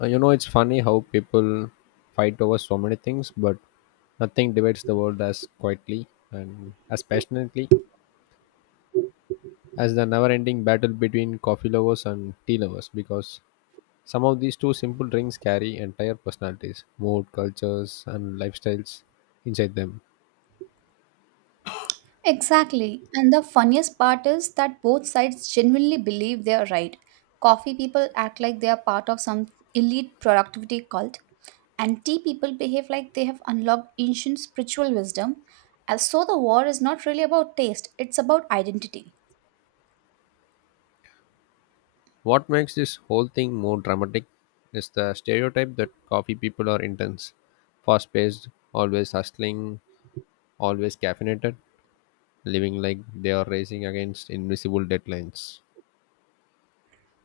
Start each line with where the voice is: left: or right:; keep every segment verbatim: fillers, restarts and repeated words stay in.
left: Uh, you know, it's funny how people fight over so many things, but nothing divides the world as quietly and as passionately as the never ending battle between coffee lovers and tea lovers because some of these two simple drinks carry entire personalities, mood, cultures, and lifestyles inside them.
right: Exactly. And the funniest part is that both sides genuinely believe they are right. Coffee people act like they are part of some elite productivity cult, and tea people behave like they have unlocked ancient spiritual wisdom. And so the war is not really about taste, it's about identity.
left: What makes this whole thing more dramatic is the stereotype that coffee people are intense, fast paced, always hustling, always caffeinated living like they are racing against invisible deadlines.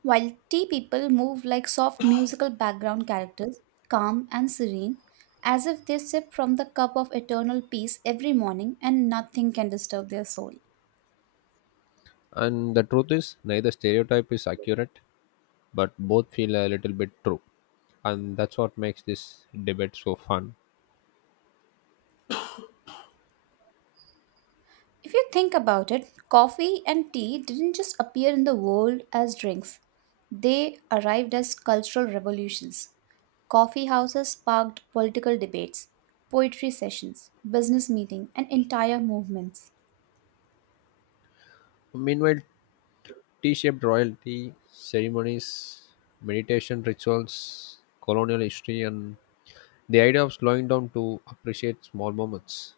right: While tea people move like soft musical background characters, calm and serene, as if they sip from the cup of eternal peace every morning and nothing can disturb their soul.
left: And the truth is, neither stereotype is accurate, but both feel a little bit true. And that's what makes this debate so fun.
right: If you think about it, coffee and tea didn't just appear in the world as drinks, they arrived as cultural revolutions. Coffee houses sparked political debates, poetry sessions, business meetings, and entire movements.
left: Meanwhile, T shaped royalty, ceremonies, meditation rituals, colonial history, and the idea of slowing down to appreciate small moments.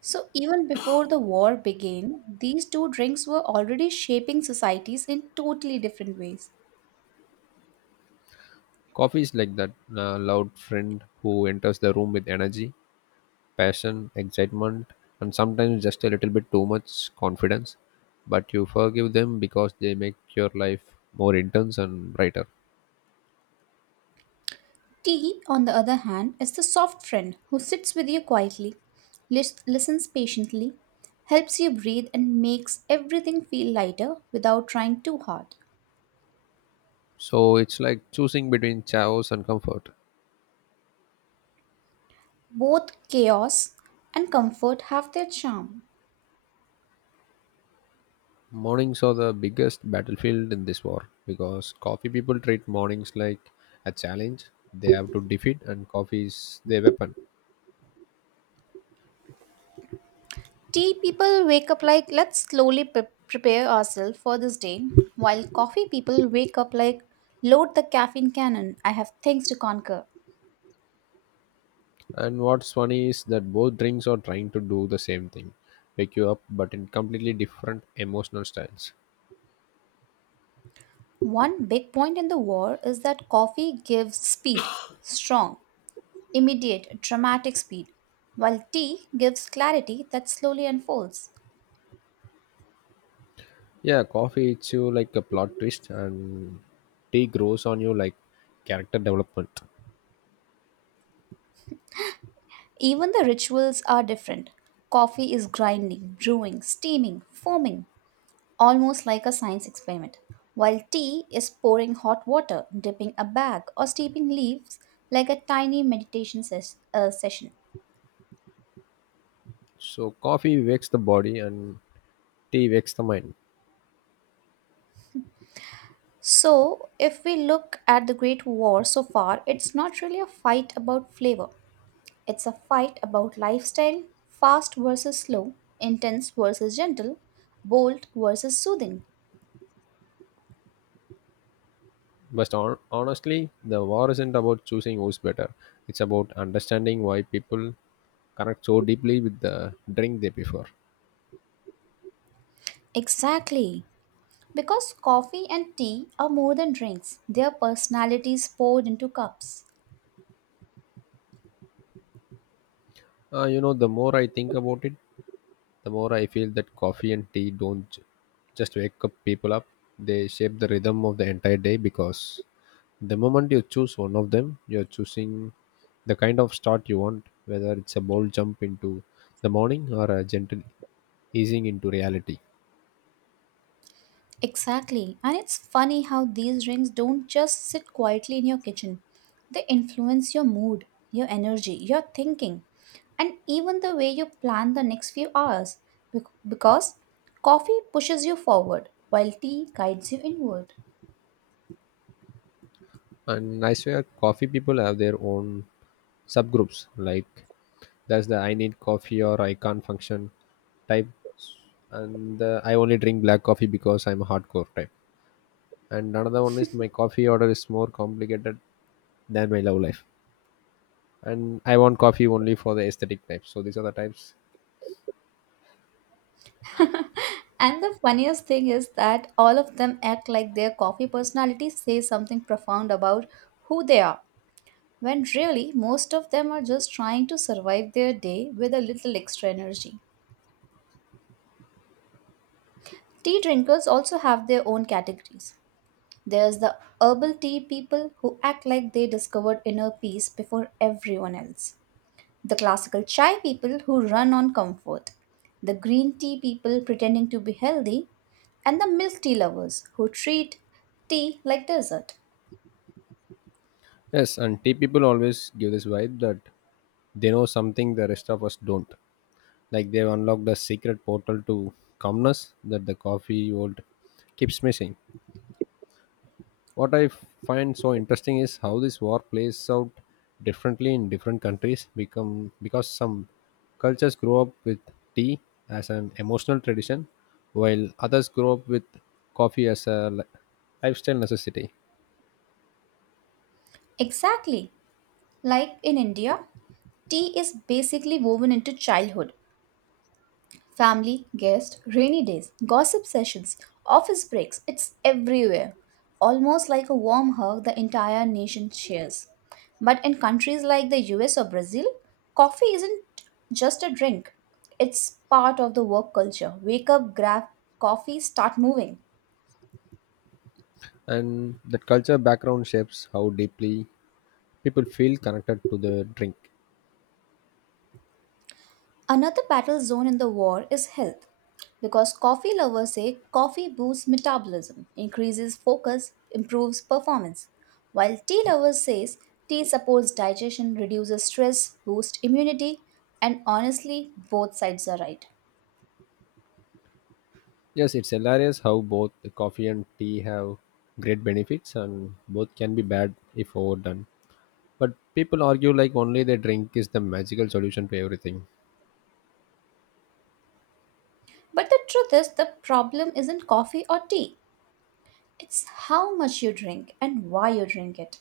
right: So, even before the war began, these two drinks were already shaping societies in totally different ways.
left: Coffee is like that uh, loud friend who enters the room with energy, passion, excitement, and sometimes just a little bit too much confidence. But you forgive them because they make your life more intense and brighter.
right: Tea, on the other hand, is the soft friend who sits with you quietly, lis- listens patiently, helps you breathe, and makes everything feel lighter without trying too hard.
left: So it's like choosing between chaos and comfort.
right: Both chaos and comfort have their charm.
left: Mornings are the biggest battlefield in this war because coffee people treat mornings like a challenge they have to defeat, and coffee is their weapon.
right: Tea people wake up like, let's slowly pre- prepare ourselves for this day, while coffee people wake up like, load the caffeine cannon, I have things to conquer.
left: And what's funny is that both drinks are trying to do the same thing wake you up, but in completely different emotional styles.
right: One big point in the war is that coffee gives speed, strong, immediate, dramatic speed, while tea gives clarity that slowly unfolds.
left: Yeah, coffee hits you like a plot twist, and tea grows on you like character development.
right: Even the rituals are different. Coffee is grinding, brewing, steaming, foaming, almost like a science experiment, while tea is pouring hot water, dipping a bag, or steeping leaves like a tiny meditation ses- uh, session.
left: So, coffee wakes the body, and tea wakes the mind.
right: So, if we look at the Great War so far, it's not really a fight about flavor. It's a fight about lifestyle, fast versus slow, intense versus gentle, bold versus soothing.
left: But hon- honestly, the war isn't about choosing who's better, it's about understanding why people connect so deeply with the drink they prefer.
right: Exactly. Because coffee and tea are more than drinks, they are personalities poured into cups.
left: Uh, you know, the more I think about it, the more I feel that coffee and tea don't j- just wake up people up, they shape the rhythm of the entire day because the moment you choose one of them, you're choosing the kind of start you want, whether it's a bold jump into the morning or a gentle easing into reality.
right: Exactly. And it's funny how these rings don't just sit quietly in your kitchen. They influence your mood, your energy, your thinking, and even the way you plan the next few hours. Bec- Because coffee pushes you forward, while tea guides you inward.
left: And I swear, coffee people have their own subgroups. Like, there's the "I need coffee or I can't function" type, and the "I only drink black coffee because I'm a hardcore" type. And another one is "my coffee order is more complicated than my love life." And "I want coffee only for the aesthetic" type. So these are the types.
right: And the funniest thing is that all of them act like their coffee personality says something profound about who they are, when really most of them are just trying to survive their day with a little extra energy. Tea drinkers also have their own categories. There's the herbal tea people who act like they discovered inner peace before everyone else. The classical chai people who run on comfort. The green tea people pretending to be healthy. And the milk tea lovers who treat tea like dessert.
left: Yes, and tea people always give this vibe that they know something the rest of us don't. Like they've unlocked a secret portal to calmness that the coffee world keeps missing. What I find so interesting is how this war plays out differently in different countries become because some cultures grow up with tea as an emotional tradition while others grow up with coffee as a li- lifestyle necessity.
right: Exactly. Like in India, tea is basically woven into childhood. Family, guests, rainy days, gossip sessions, office breaks, it's everywhere. Almost like a warm hug the entire nation shares. But in countries like the U S or Brazil, coffee isn't just a drink, it's part of the work culture. Wake up, grab coffee, start moving.
left: And that culture background shapes how deeply people feel connected to the drink.
right: Another battle zone in the war is health, because coffee lovers say coffee boosts metabolism, increases focus, improves performance, while tea lovers says tea supports digestion, reduces stress, boosts immunity, and honestly, both sides are right.
left: Yes, it's hilarious how both the coffee and tea have great benefits and both can be bad if overdone. But people argue like only the drink is the magical solution to everything.
right: But the truth is, the problem isn't coffee or tea. It's how much you drink and why you drink it.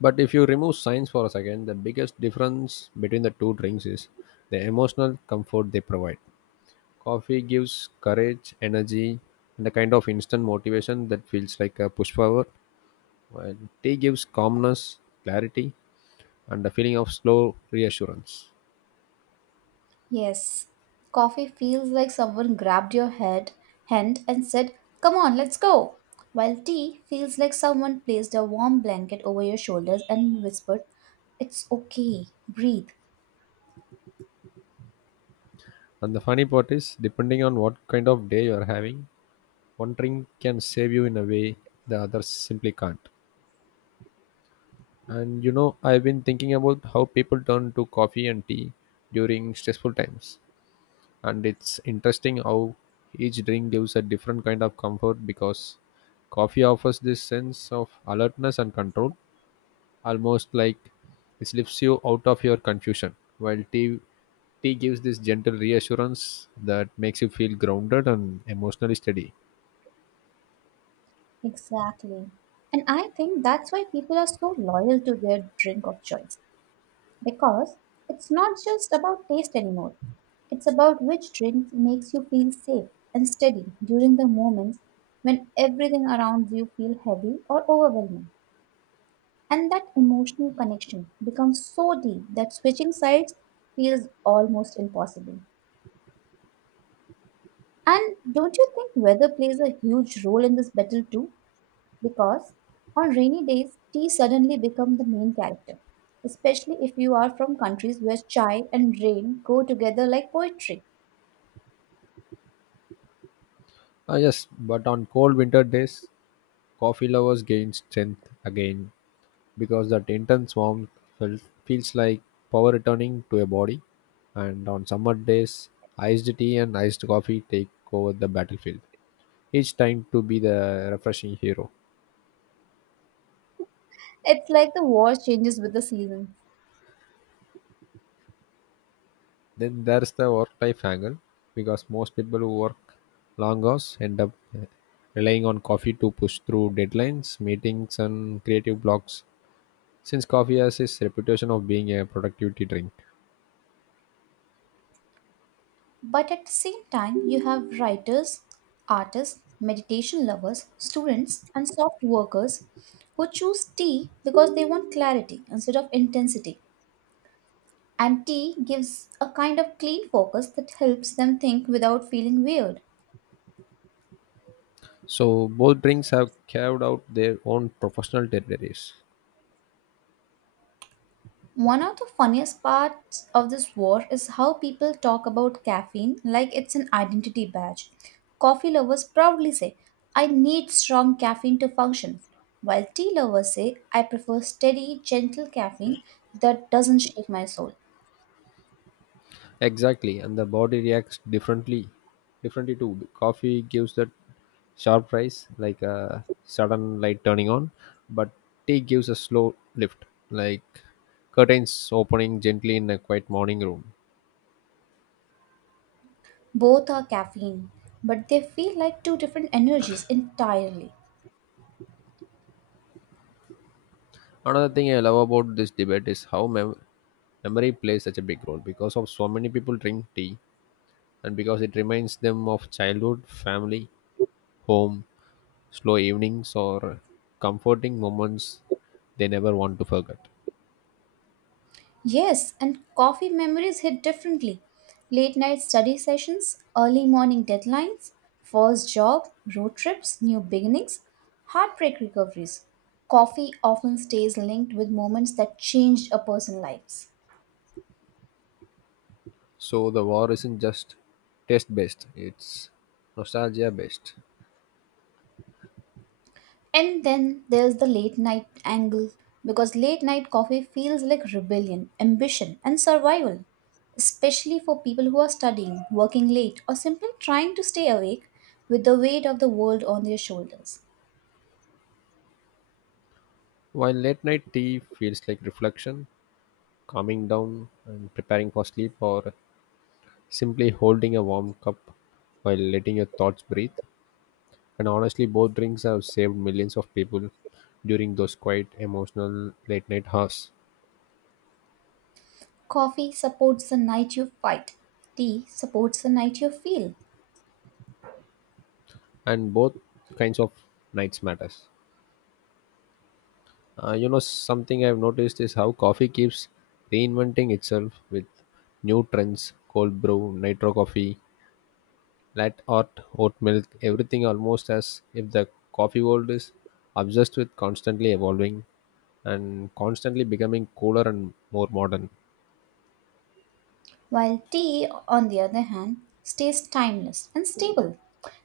left: But if you remove science for a second, the biggest difference between the two drinks is the emotional comfort they provide. Coffee gives courage, energy, and a kind of instant motivation that feels like a push forward, while tea gives calmness, clarity, and a feeling of slow reassurance.
right: Yes, coffee feels like someone grabbed your head hand and said, "Come on, let's go." While tea feels like someone placed a warm blanket over your shoulders and whispered, "It's okay, breathe."
left: And the funny part is, depending on what kind of day you are having, one drink can save you in a way the others simply can't. And you know, I've been thinking about how people turn to coffee and tea during stressful times. And it's interesting how each drink gives a different kind of comfort because coffee offers this sense of alertness and control, almost like it lifts you out of your confusion, while tea Tea gives this gentle reassurance that makes you feel grounded and emotionally steady.
right: Exactly. And I think that's why people are so loyal to their drink of choice because it's not just about taste anymore. It's about which drink makes you feel safe and steady during the moments when everything around you feel heavy or overwhelming. And that emotional connection becomes so deep that switching sides feels almost impossible. And don't you think weather plays a huge role in this battle too? Because on rainy days, tea suddenly becomes the main character, especially if you are from countries where chai and rain go together like poetry.
left: Ah, yes, but on cold winter days, coffee lovers gain strength again because that intense warmth felt, feels like power returning to a body. And on summer days, iced tea and iced coffee take over the battlefield, each time to be the refreshing hero.
right: It's like the war changes with the season.
left: Then there's the work life angle because most people who work long hours end up uh, relying on coffee to push through deadlines, meetings, and creative blocks since coffee has its reputation of being a productivity drink.
right: But at the same time, you have writers, artists, meditation lovers, students, and soft workers who choose tea because they want clarity instead of intensity. And tea gives a kind of clean focus that helps them think without feeling weird.
left: So both drinks have carved out their own professional territories.
right: One of the funniest parts of this war is how people talk about caffeine like it's an identity badge. Coffee lovers proudly say, I need strong caffeine to function, while tea lovers say, I prefer steady, gentle caffeine that doesn't shake my soul.
left: Exactly, and the body reacts differently. Differently too. The coffee gives that sharp rise, like a sudden light turning on, but tea gives a slow lift, like curtains opening gently in a quiet morning room.
right: Both are caffeine, but they feel like two different energies entirely.
left: Another thing I love about this debate is how mem- memory plays such a big role because of so many people drink tea and because it reminds them of childhood, family, home, slow evenings, or comforting moments they never want to forget.
right: Yes, and coffee memories hit differently. Late night study sessions, early morning deadlines, first job, road trips, new beginnings, heartbreak recoveries. Coffee often stays linked with moments that changed a person's lives.
left: So the war isn't just taste based, it's nostalgia based.
right: And then there's the late night angle because late night coffee feels like rebellion, ambition, and survival, especially for people who are studying, working late, or simply trying to stay awake with the weight of the world on their shoulders.
left: While late night tea feels like reflection, calming down and preparing for sleep, or simply holding a warm cup while letting your thoughts breathe. And honestly, both drinks have saved millions of people during those quiet, emotional late night hours.
right: Coffee supports the night you fight, tea supports the night you feel,
left: And both kinds of nights matters. Uh, you know, something I've noticed is how coffee keeps reinventing itself with new trends cold brew, nitro coffee, latte art, oat milk, everything almost as if the coffee world is obsessed with constantly evolving and constantly becoming cooler and more modern.
right: while tea, on the other hand, stays timeless and stable.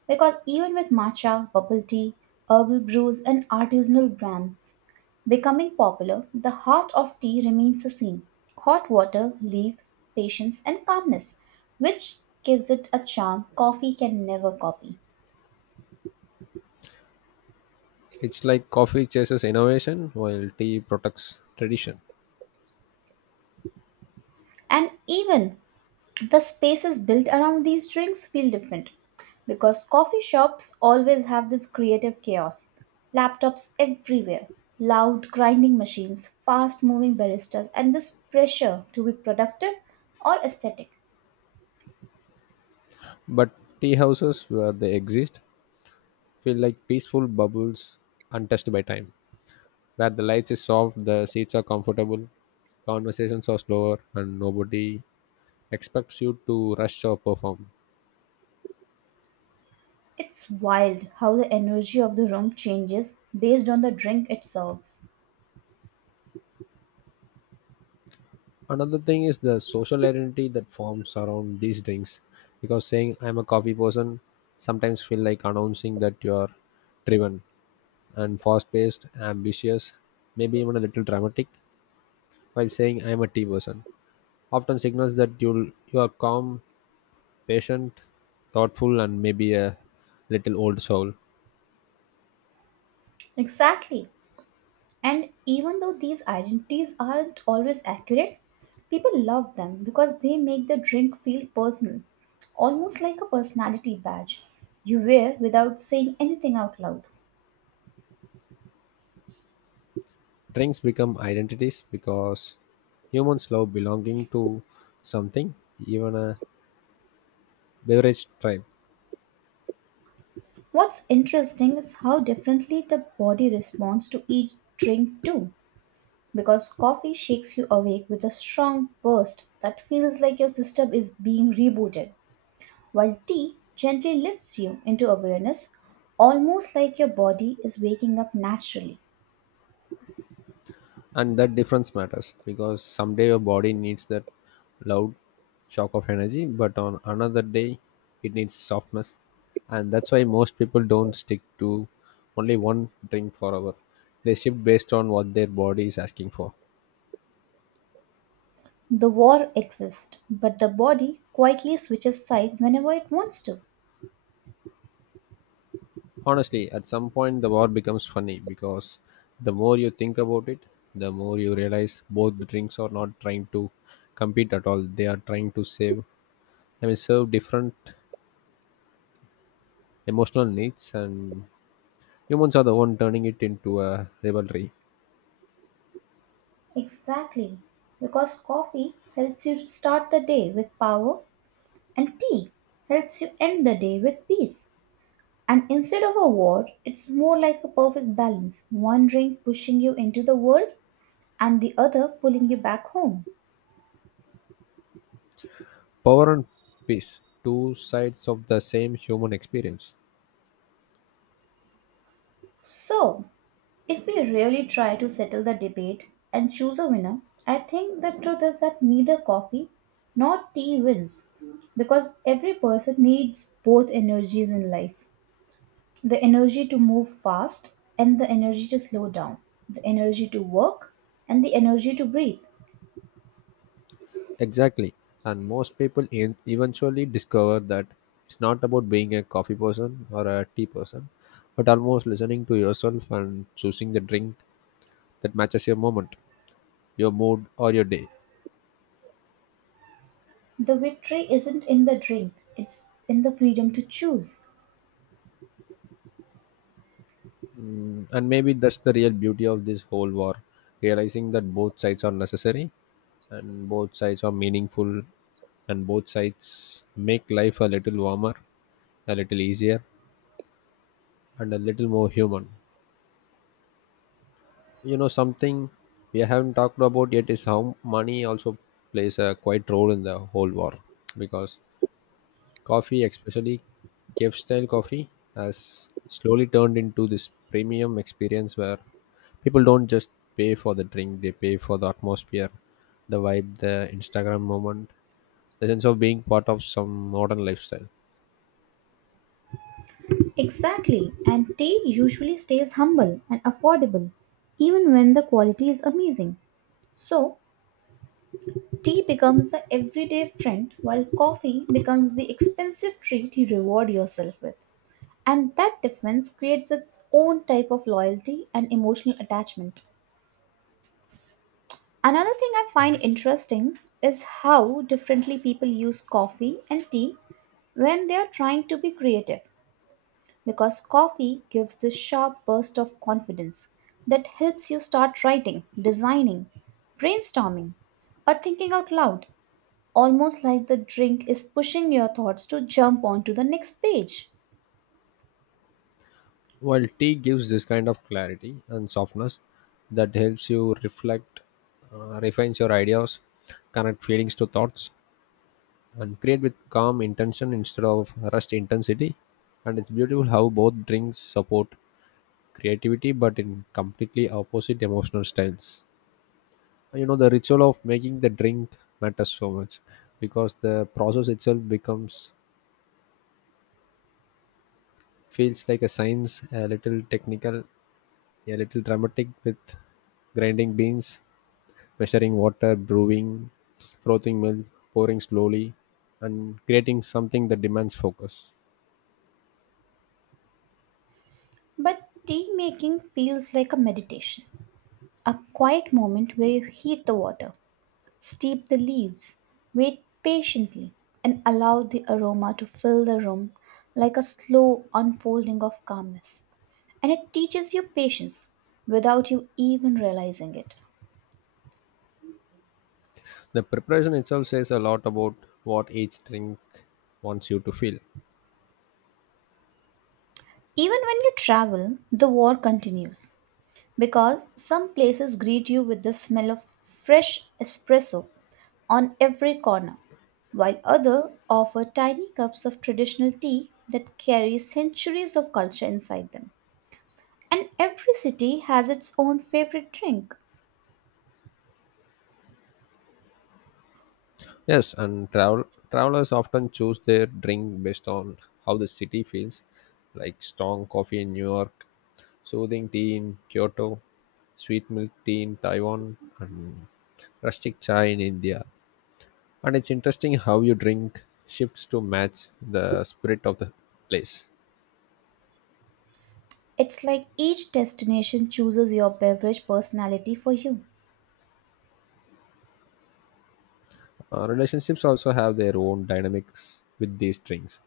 right: Because even with matcha, bubble tea, herbal brews, and artisanal brands becoming popular, the heart of tea remains the same hot water, leaves, patience, and calmness, which gives it a charm coffee can never copy.
left: It's like coffee chases innovation while tea protects tradition.
right: And even the spaces built around these drinks feel different because coffee shops always have this creative chaos. Laptops everywhere, loud grinding machines, fast moving baristas, and this pressure to be productive or aesthetic.
left: But tea houses, where they exist, feel like peaceful bubbles untouched by time, where the lights is soft, the seats are comfortable, conversations are slower, and nobody expects you to rush or perform.
right: It's wild how the energy of the room changes based on the drink it serves.
left: Another thing is the social identity that forms around these drinks, because saying "I'm a coffee person" sometimes feel like announcing that you are driven and fast-paced, ambitious, maybe even a little dramatic, while saying "I'm a tea person" often signals that you'll you are calm, patient, thoughtful, and maybe a little old soul.
right: Exactly. And even though these identities aren't always accurate, people love them because they make the drink feel personal, almost like a personality badge you wear without saying anything out loud.
left: Drinks become identities because humans love belonging to something, even a beverage tribe.
right: What's interesting is how differently the body responds to each drink, too, because coffee shakes you awake with a strong burst that feels like your system is being rebooted, while tea gently lifts you into awareness, almost like your body is waking up naturally.
left: And that difference matters because someday your body needs that loud shock of energy, but on another day it needs softness. And that's why most people don't stick to only one drink forever. They shift based on what their body is asking for.
right: The war exists, but the body quietly switches side whenever it wants to.
left: Honestly, at some point the war becomes funny because the more you think about it, the more you realize both drinks are not trying to compete at all. They are trying to save, I mean, serve different emotional needs, and humans are the one turning it into a rivalry.
right: Exactly. Because coffee helps you start the day with power, and tea helps you end the day with peace. And instead of a war, it's more like a perfect balance one drink pushing you into the world, and the other pulling you back home.
left: Power and peace, two sides of the same human experience.
right: So, if we really try to settle the debate and choose a winner, I think the truth is that neither coffee nor tea wins because every person needs both energies in life the energy to move fast and the energy to slow down, the energy to work and the energy to breathe.
left: Exactly. And most people en- eventually discover that it's not about being a coffee person or a tea person, but almost listening to yourself and choosing the drink that matches your moment, your mood, or your day.
right: The victory isn't in the drink, it's in the freedom to choose.
left: Mm, and maybe that's the real beauty of this whole war realizing that both sides are necessary, and both sides are meaningful, and both sides make life a little warmer, a little easier, and a little more human. You know, something we haven't talked about yet is how money also plays a quite role in the whole war because coffee, especially cave style coffee, has slowly turned into this premium experience where people don't just pay for the drink, they pay for the atmosphere, the vibe, the Instagram moment, the sense of being part of some modern lifestyle.
right: Exactly, and tea usually stays humble and affordable even when the quality is amazing. So, tea becomes the everyday friend, while coffee becomes the expensive treat you reward yourself with. And that difference creates its own type of loyalty and emotional attachment. Another thing I find interesting is how differently people use coffee and tea when they are trying to be creative, because coffee gives this sharp burst of confidence that helps you start writing, designing, brainstorming, or thinking out loud almost like the drink is pushing your thoughts to jump onto the next page.
left: While tea gives this kind of clarity and softness that helps you reflect, uh, refines your ideas, connect feelings to thoughts, and create with calm intention instead of rushed intensity. And it's beautiful how both drinks support creativity but in completely opposite emotional styles. And you know, the ritual of making the drink matters so much because the process itself becomes feels like a science, a little technical, a little dramatic with grinding beans, measuring water, brewing, frothing milk, pouring slowly, and creating something that demands focus.
right: But tea making feels like a meditation, a quiet moment where you heat the water, steep the leaves, wait patiently, and allow the aroma to fill the room like a slow unfolding of calmness. And it teaches you patience without you even realizing it.
left: The preparation itself says a lot about what each drink wants you to feel.
right: Even when you travel, the war continues. Because some places greet you with the smell of fresh espresso on every corner, while others offer tiny cups of traditional tea that carry centuries of culture inside them. And every city has its own favorite drink.
left: Yes, and travel travelers often choose their drink based on how the city feels, like strong coffee in New York, soothing tea in Kyoto, sweet milk tea in Taiwan, and rustic chai in India. And it's interesting how you drink shifts to match the spirit of the place.
right: It's like each destination chooses your beverage personality for you.
left: Uh, relationships also have their own dynamics with these drinks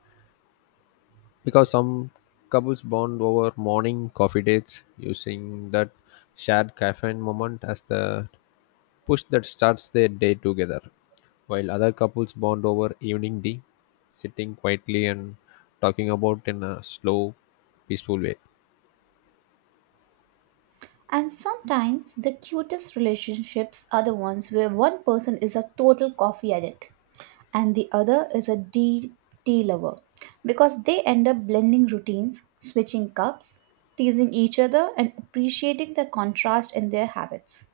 left: because some couples bond over morning coffee dates using that shared caffeine moment as the push that starts their day together, while other couples bond over evening tea, sitting quietly and talking about in a slow, peaceful way.
right: And sometimes the cutest relationships are the ones where one person is a total coffee addict and the other is a deep tea lover because they end up blending routines, switching cups, teasing each other, and appreciating the contrast in their habits.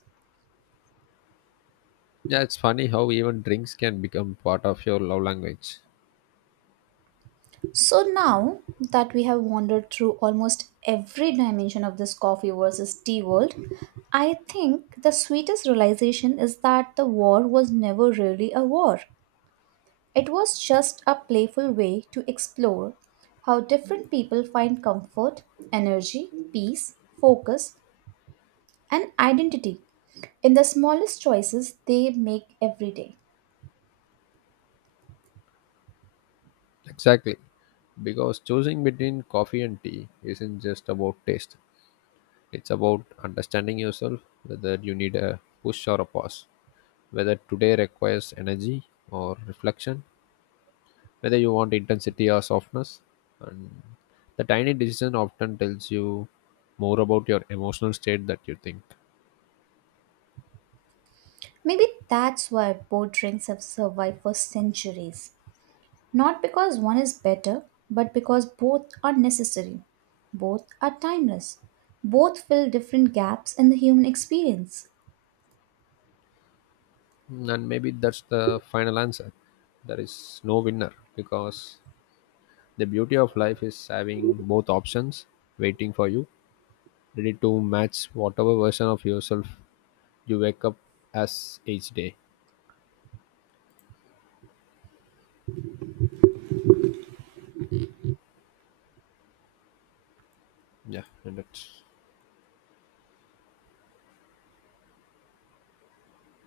left: Yeah, it's funny how even drinks can become part of your love language.
right: So now that we have wandered through almost every dimension of this coffee versus tea world, I think the sweetest realization is that the war was never really a war. It was just a playful way to explore how different people find comfort, energy, peace, focus, and identity in the smallest choices they make every day.
left: Exactly. Because choosing between coffee and tea isn't just about taste, it's about understanding yourself, whether you need a push or a pause, whether today requires energy or reflection, whether you want intensity or softness. And the tiny decision often tells you more about your emotional state that you think.
right: Maybe that's why both drinks have survived for centuries. Not because one is better, but because both are necessary. Both are timeless. Both fill different gaps in the human experience.
left: And maybe that's the final answer. There is no winner because the beauty of life is having both options waiting for you, ready to match whatever version of yourself you wake up as each day. Yeah, and that's.